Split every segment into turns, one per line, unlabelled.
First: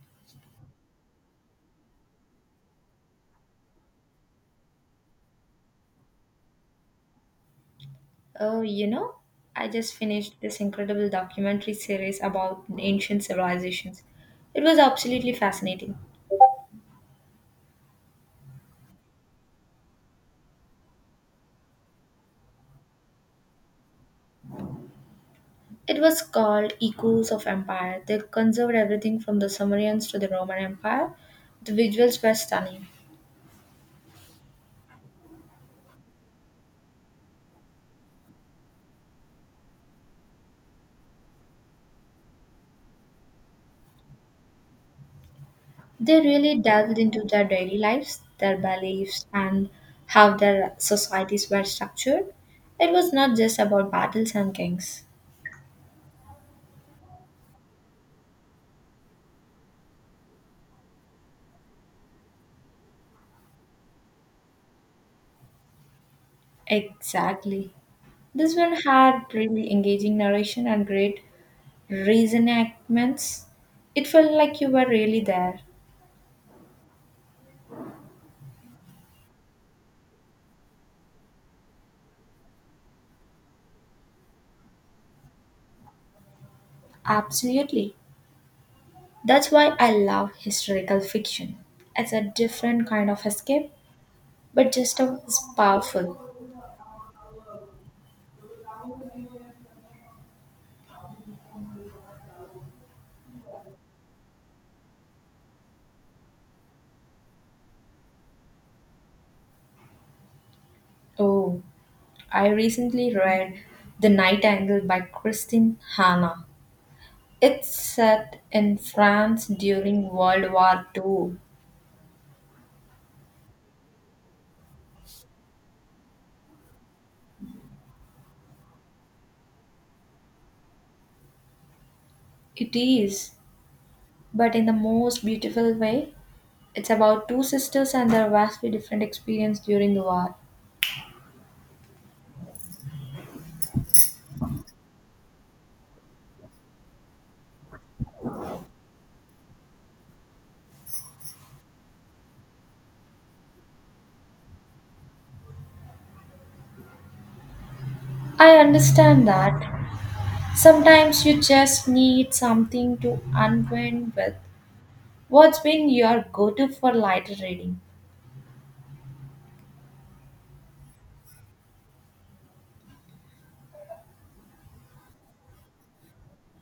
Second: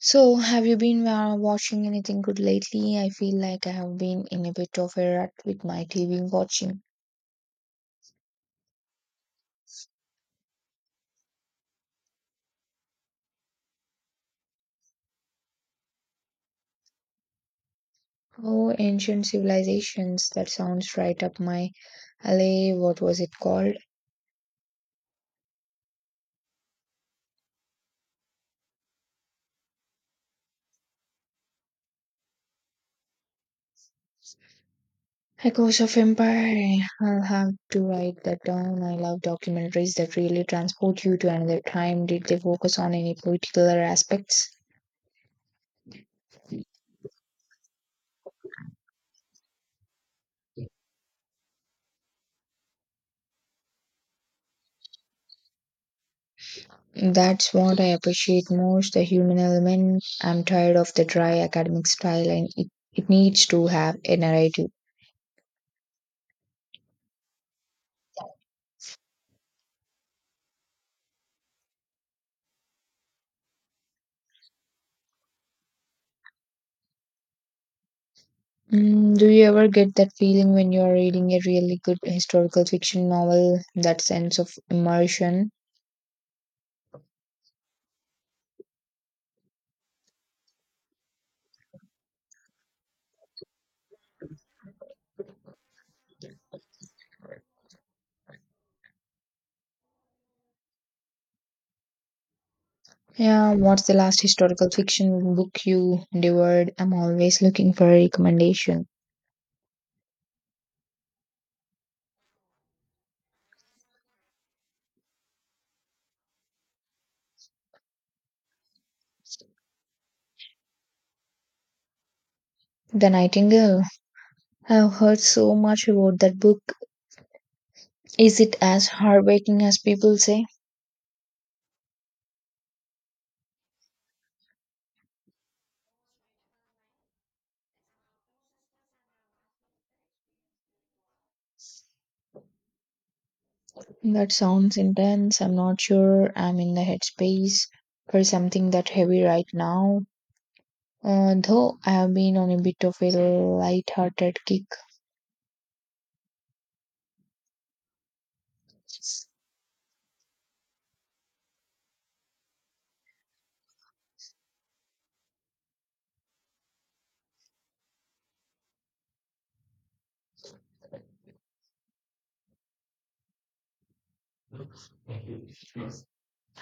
So, have you been watching anything good lately? I feel like I have been in a bit of a rut with my TV watching.
Oh, you know, I just finished this incredible documentary series about ancient civilizations. It was absolutely fascinating.
Oh, Ancient Civilizations, that sounds right up my alley. What was it called?
It was called Echoes of Empire. They conserved everything from the Sumerians to the Roman Empire. The visuals were stunning.
Echoes of Empire. I'll have to write that down. I love documentaries that really transport you to another time. Did they focus on any particular aspects?
They really delved into their daily lives, their beliefs, and how their societies were structured. It was not just about battles and kings.
That's what I appreciate most the human element. I'm tired of the dry academic style and it needs to have a narrative.
Exactly. This one had really engaging narration and great reenactments, it felt like you were really there.
Mm, do you ever get that feeling when you're reading a really good historical fiction novel, that sense of immersion?
Absolutely. That's why I love historical fiction. It's a different kind of escape, but just as powerful.
Yeah, what's the last historical fiction book you devoured? I'm always looking for a recommendation.
Oh, I recently read The Night Angle by Christine Hanna. It's set in France during World War II.
The Nightingale. I've heard so much about that book. Is it as heartbreaking as people say?
It is, but in the most beautiful way. It's about two sisters and their vastly different experience during the war.
That sounds intense. I'm not sure I'm in the headspace for something that heavy right now. Though I have been on a bit of a light-hearted kick.
I understand that. Sometimes you just need something to unwind with. What's been your go to for lighter reading?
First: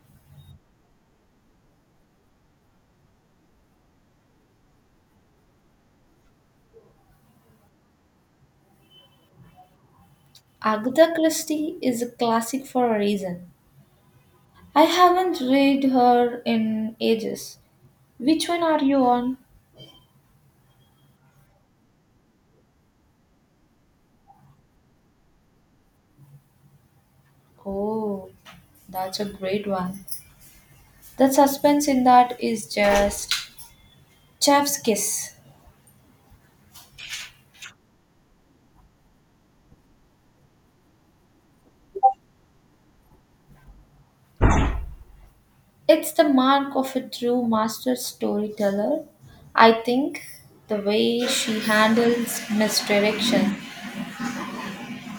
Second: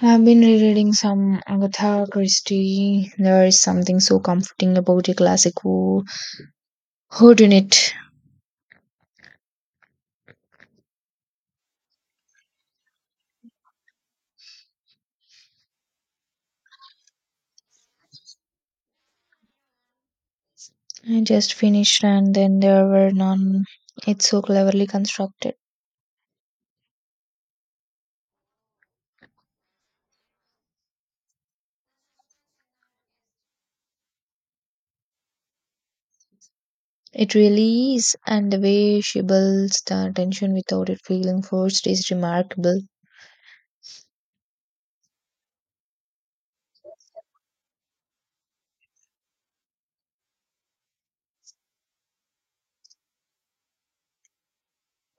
I've been rereading some Agatha Christie. There is something so comforting about a classic whodunit.
Agatha Christie is a classic for a reason. I haven't read her in ages. Which one are you on?
I just finished, And Then There Were None. It's so cleverly constructed.
Oh, that's a great one. The suspense in that is just chef's kiss.
It really is, and the way she builds the tension without it feeling forced is remarkable.
It's the mark of a true master storyteller. I think the way she handles misdirection.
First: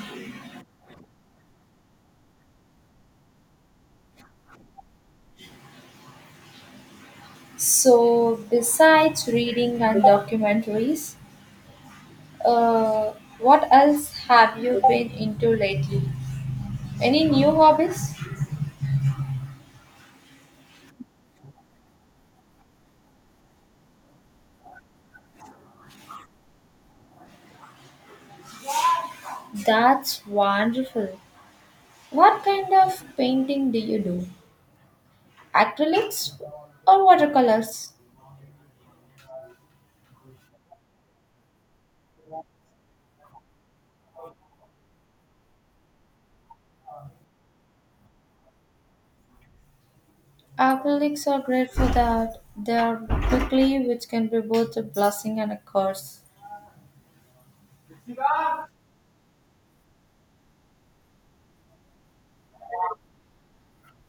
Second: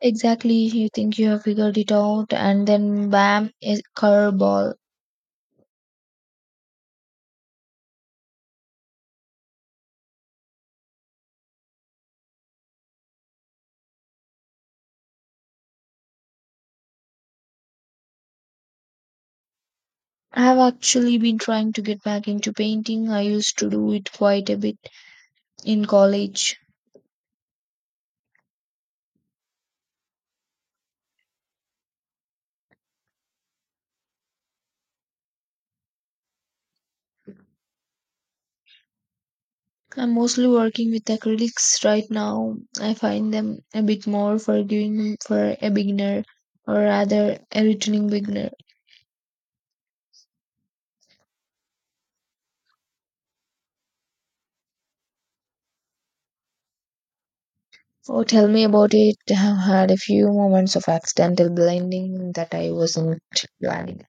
Exactly, you think you have figured it out, and then bam, a curveball.
So, besides reading and documentaries, uh, what else have you been into lately? Any new hobbies?
I have actually been trying to get back into painting. I used to do it quite a bit in college.
That's wonderful. What kind of painting do you do? Acrylics or watercolors?
I'm mostly working with acrylics right now. I find them a bit more forgiving for a beginner, or rather, a returning beginner.
Alcoholics are great for that. They are quickly, which can be both a blessing and a curse.
Oh, tell me about it. I have had a few moments of accidental blinding that I wasn't planning.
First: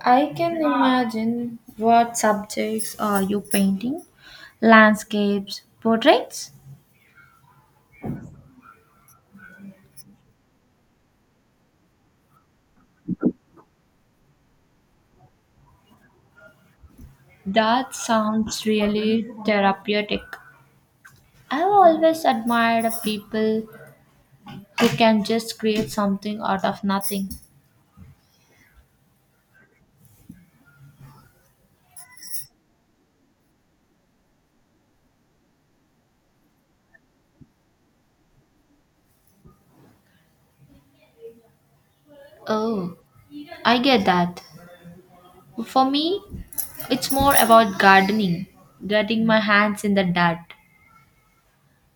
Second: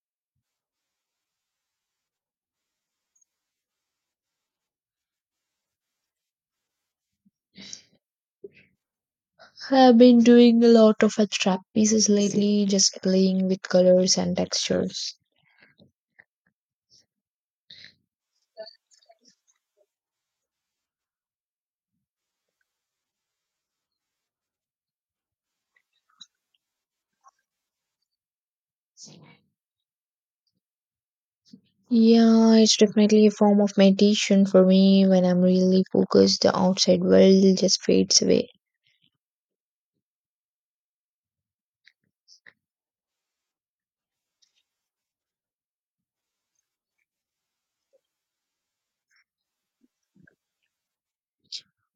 I can imagine what subjects are you painting? Landscapes, portraits?
I've been doing a lot of abstract pieces lately, just playing with colors and textures.
That sounds really therapeutic. I've always admired people who can just create something out of nothing.
Yeah, it's definitely a form of meditation for me. When I'm really focused, the outside world just fades away.
Oh, I get that. For me, it's more about gardening, getting my hands in the dirt.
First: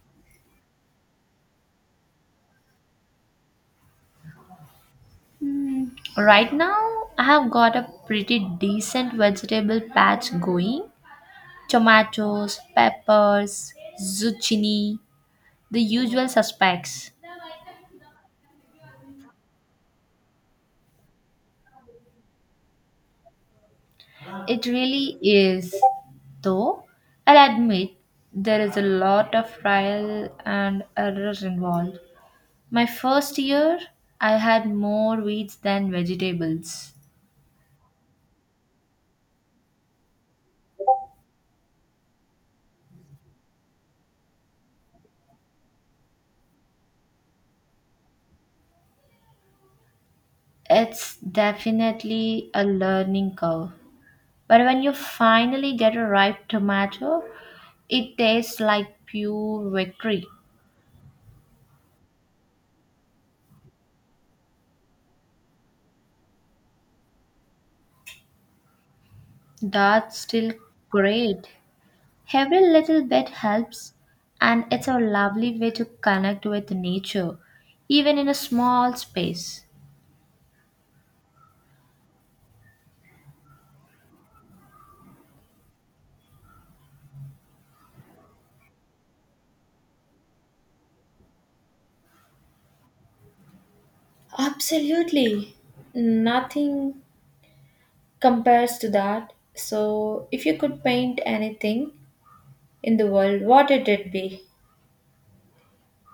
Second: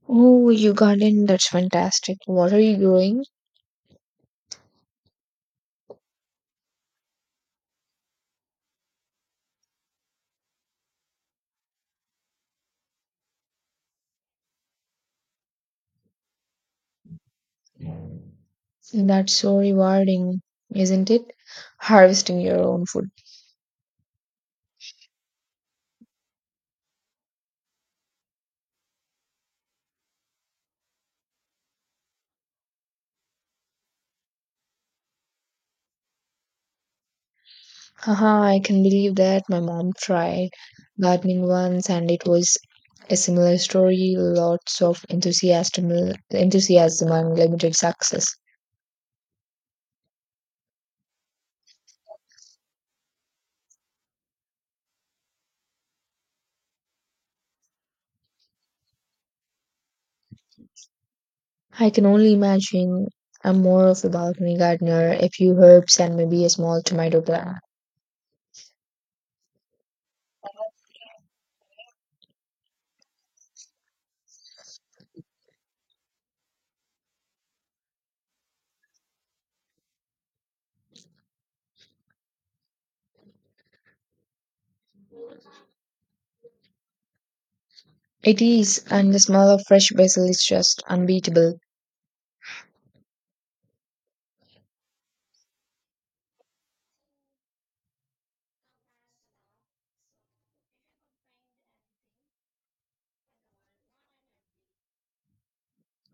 Oh, you garden, that's fantastic. What are you growing?
Hmm. Right now, I have got a pretty decent vegetable patch going. Tomatoes, peppers, zucchini, the usual suspects.
That's so rewarding, isn't it? Harvesting your own food.
It really is, though. I'll admit there is a lot of trial and error involved. My first year, I had more weeds than vegetables.
Haha, I can believe that. My mom tried gardening once and it was a similar story, lots of enthusiasm, enthusiasm and limited success.
It's definitely a learning curve. But when you finally get a ripe tomato, it tastes like pure victory.
I can only imagine I'm more of a balcony gardener, a few herbs and maybe a small tomato plant.
That's still great. Every little bit helps, and it's a lovely way to connect with nature, even in a small space.
It is, and the smell of fresh basil is just unbeatable.
Absolutely. Nothing compares to that. So, if you could paint anything in the world, what would it be?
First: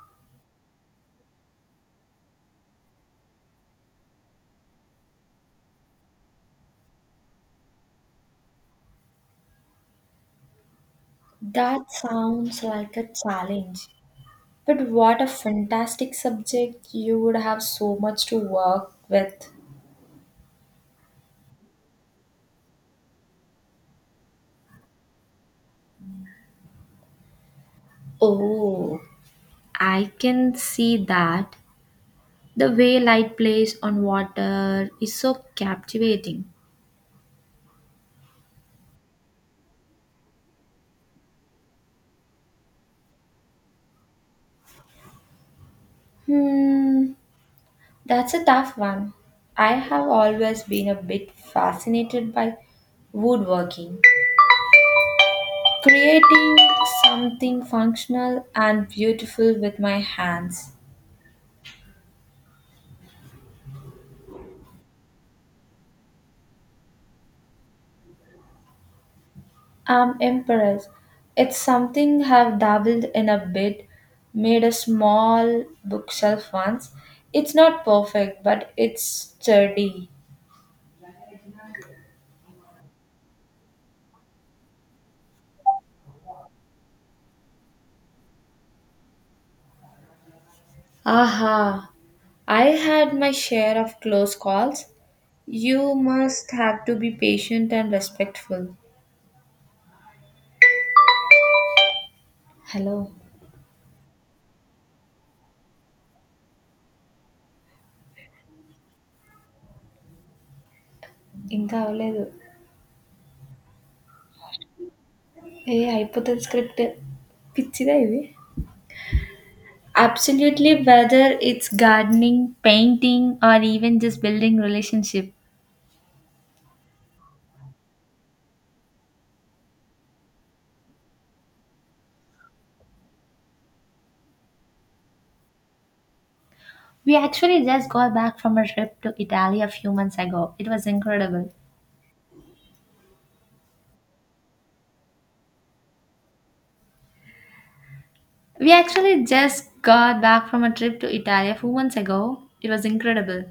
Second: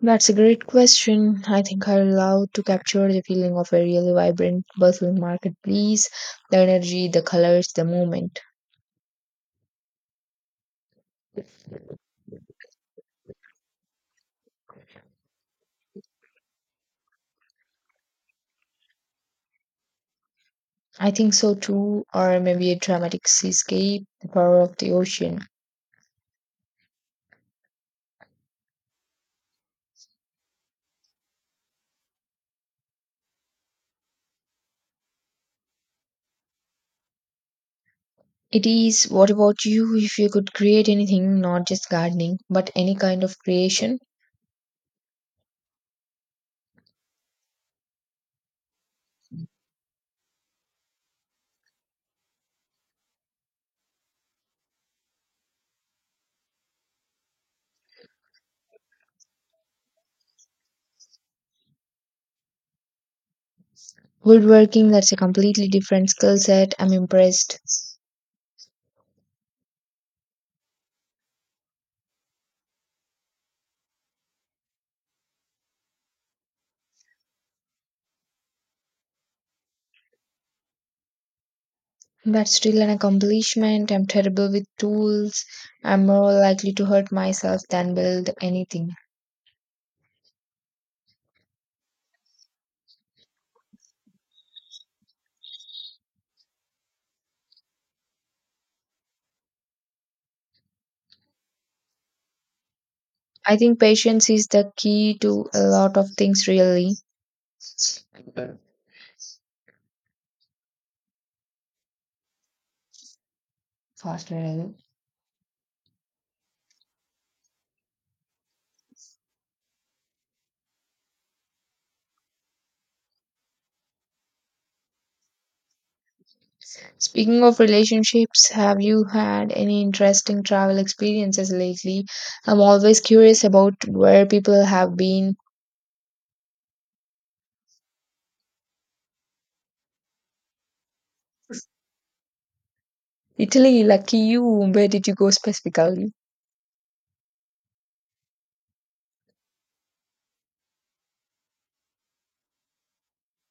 That's a great question. I think I'd love to capture the feeling of a really vibrant basil marketplace, the energy, the colors, the moment.
That sounds like a challenge. But what a fantastic subject. You would have so much to work with.
I think so too, or maybe a dramatic seascape, the power of the ocean.
Oh, I can see that. The way light plays on water is so captivating.
It is, what about you? If you could create anything, not just gardening, but any kind of creation?
Hmm, that's a tough one. I have always been a bit fascinated by woodworking, creating something functional and beautiful with my hands.
Woodworking, that's a completely different skill set. I'm impressed.
I'm impressed. It's something I've dabbled in a bit, made a small bookshelf once. It's not perfect, but it's sturdy.
That's still an accomplishment. I'm terrible with tools. I'm more likely to hurt myself than build anything.
Aha, I had my share of close calls. You must have to be patient and respectful. Hello
I think patience is the key to a lot of things, really.
ఇంకా అవ్వలేదు
Faster.
ఏ అయిపోతుంది script పిచ్చిదా ఇది absolutely, whether it's gardening, painting, or even just building relationship.
Speaking of relationships, have you had any interesting travel experiences lately? I'm always curious about where people have been.
We actually just got back from a trip to Italy a few months ago. It was incredible.
Italy, lucky you. Where did you go specifically?
We actually just got back from a trip to Italy a few months ago. It was incredible.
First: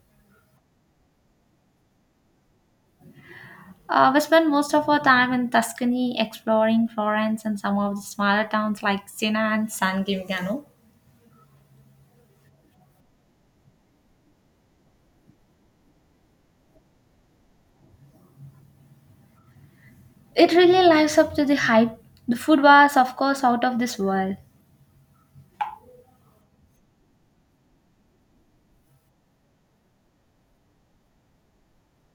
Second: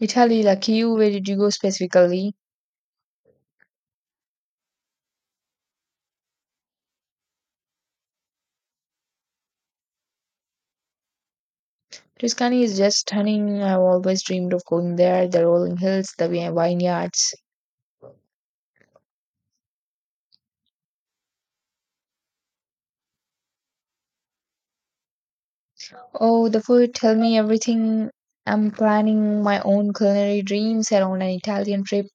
Italy, lucky you. Where did you go specifically?
We spent most of our time in Tuscany, exploring Florence and some of the smaller towns like Siena and San Gimignano.
Tuscany is just stunning. I've always dreamed of going there. The rolling hills, the vineyards.
It really lives up to the hype. The food was, of course, out of this world.
Oh, the food. Tell me everything. I'm planning my own culinary dreams around an Italian trip.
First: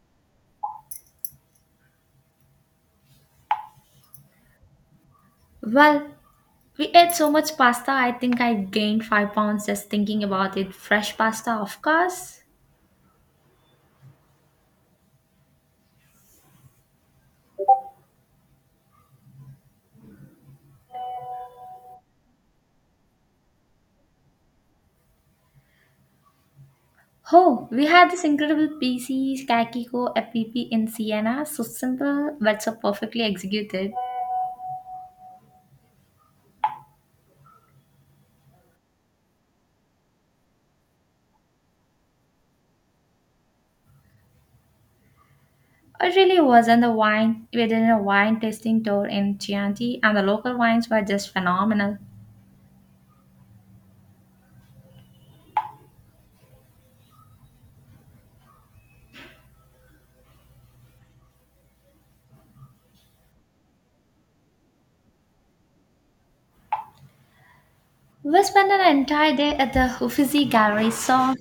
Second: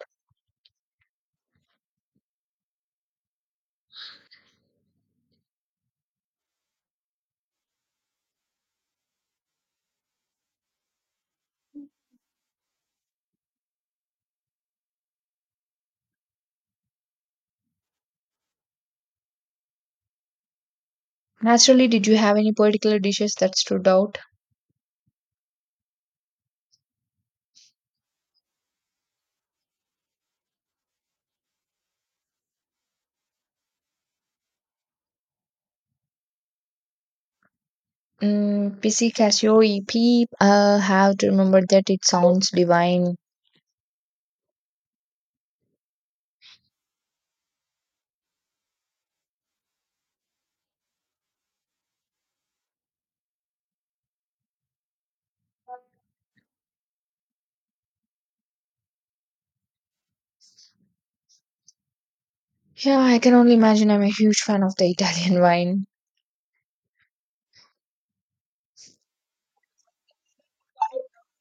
Well, we ate so much pasta, I think I gained 5 pounds just thinking about it. Fresh pasta, of course.
Naturally, did you have any particular dishes that stood out?
Oh, we had this incredible PC Kakiko app in Siena, so simple but so perfectly executed.
Mm, PC Cassiope. Have to remember that it sounds divine.
It really was, and the wine, we did a wine tasting tour in Chianti, and the local wines were just phenomenal.
Yeah, I can only imagine. I'm a huge fan of the Italian wine.
We spent an entire day at the Uffizi Gallery, saw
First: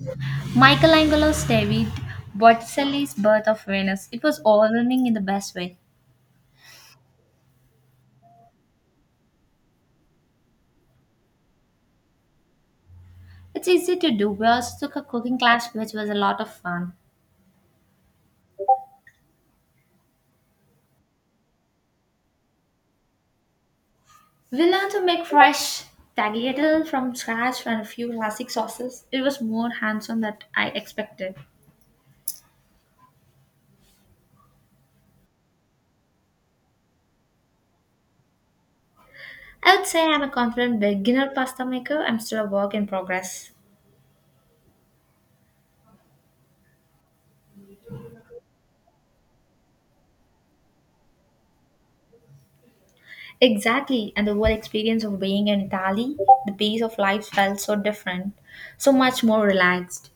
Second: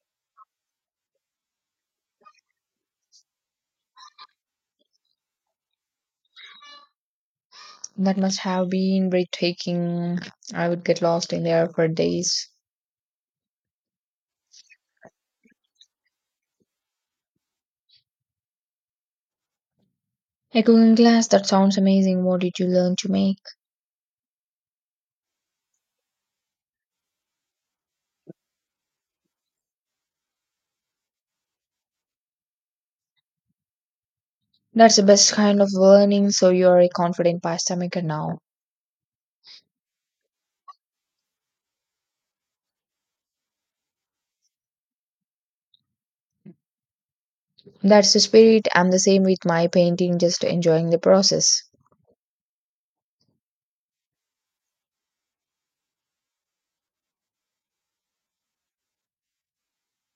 Michelangelo's David, Botticelli's Birth of Venus. It was overwhelming in the best way.
That must have been breathtaking. I would get lost in there for days.
It's easy to do. We also took a cooking class, which was a lot of fun.
A cooking class. That sounds amazing. What did you learn to make?
We learned to make fresh tagliatelle from scratch and a few classic sauces. It was more hands-on than I expected.
That's the best kind of learning. So you're a confident pasta maker now.
I would say I'm a confident beginner pasta maker. I'm still a work in progress.
That's the spirit. I'm the same with my painting. Just enjoying the process.
Exactly, and the whole experience of being in Italy, the pace of life felt so different, so much more relaxed.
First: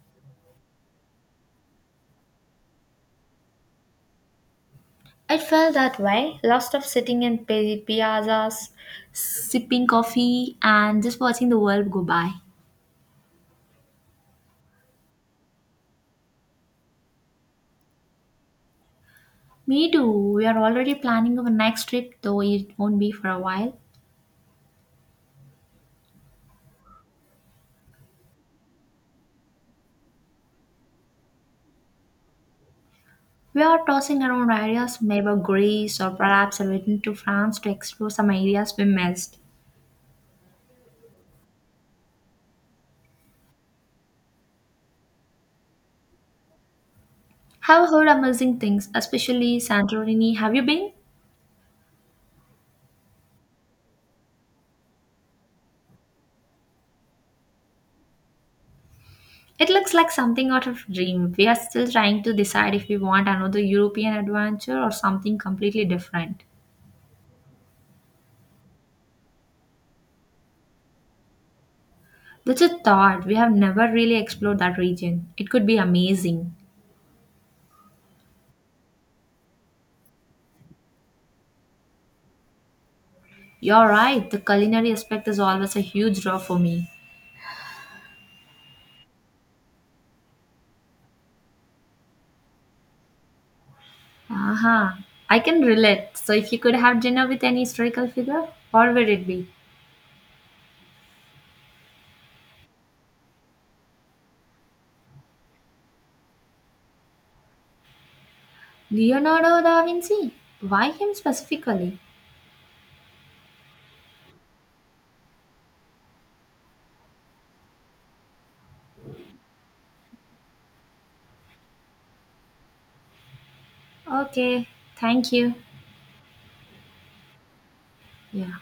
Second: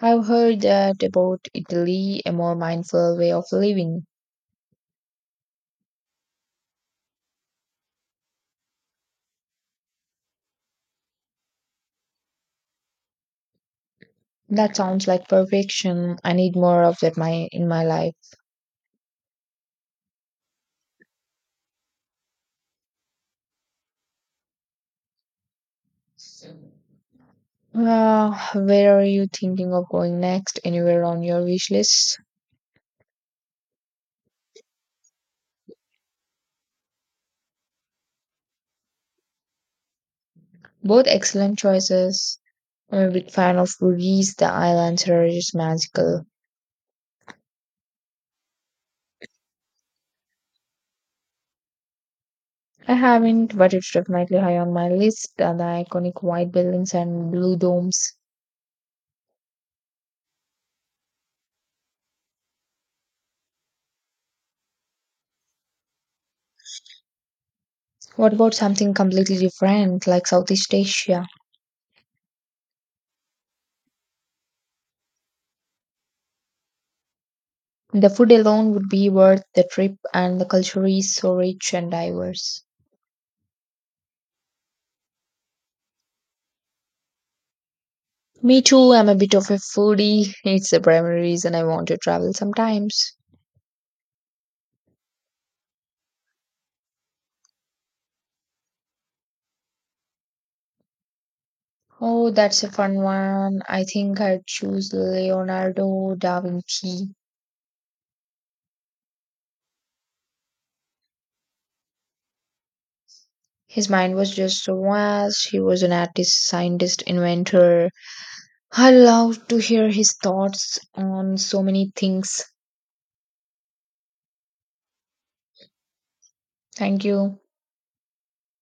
I've heard that about Italy, a more mindful way of living.
It felt that way, lots of sitting in piazzas, sipping coffee, and just watching the world go by.
That sounds like perfection. I need more of that my in my life.
Me too. We are already planning our next trip, though it won't be for a while.
Where are you thinking of going next? Anywhere on your wish list?
We are tossing around ideas, maybe Greece or perhaps a return to France to explore some areas we missed.
Both excellent choices. I'm a big fan of Rudy's. The island here is magical.
Have heard amazing things, especially Santorini. Have you been?
I haven't, but it's definitely high on my list. The iconic white buildings and blue domes.
It looks like something out of dream. We are still trying to decide if we want another European adventure or something completely different.
What about something completely different, like Southeast Asia?
That's a thought. We have never really explored that region. It could be amazing.
The food alone would be worth the trip, and the culture is so rich and diverse.
You're right. The culinary aspect is always a huge draw for me.
Me too, I'm a bit of a foodie. It's the primary reason I want to travel sometimes.
Aha, I can relate. So, if you could have dinner with any historical figure, what would it be?
Oh, that's a fun one. I think I'd choose Leonardo da Vinci.
Leonardo da Vinci? Why him specifically?
His mind was just so vast. He was an artist, scientist, inventor. I love to hear his thoughts on so many things.
Okay, thank you.
Thank you.
Yeah.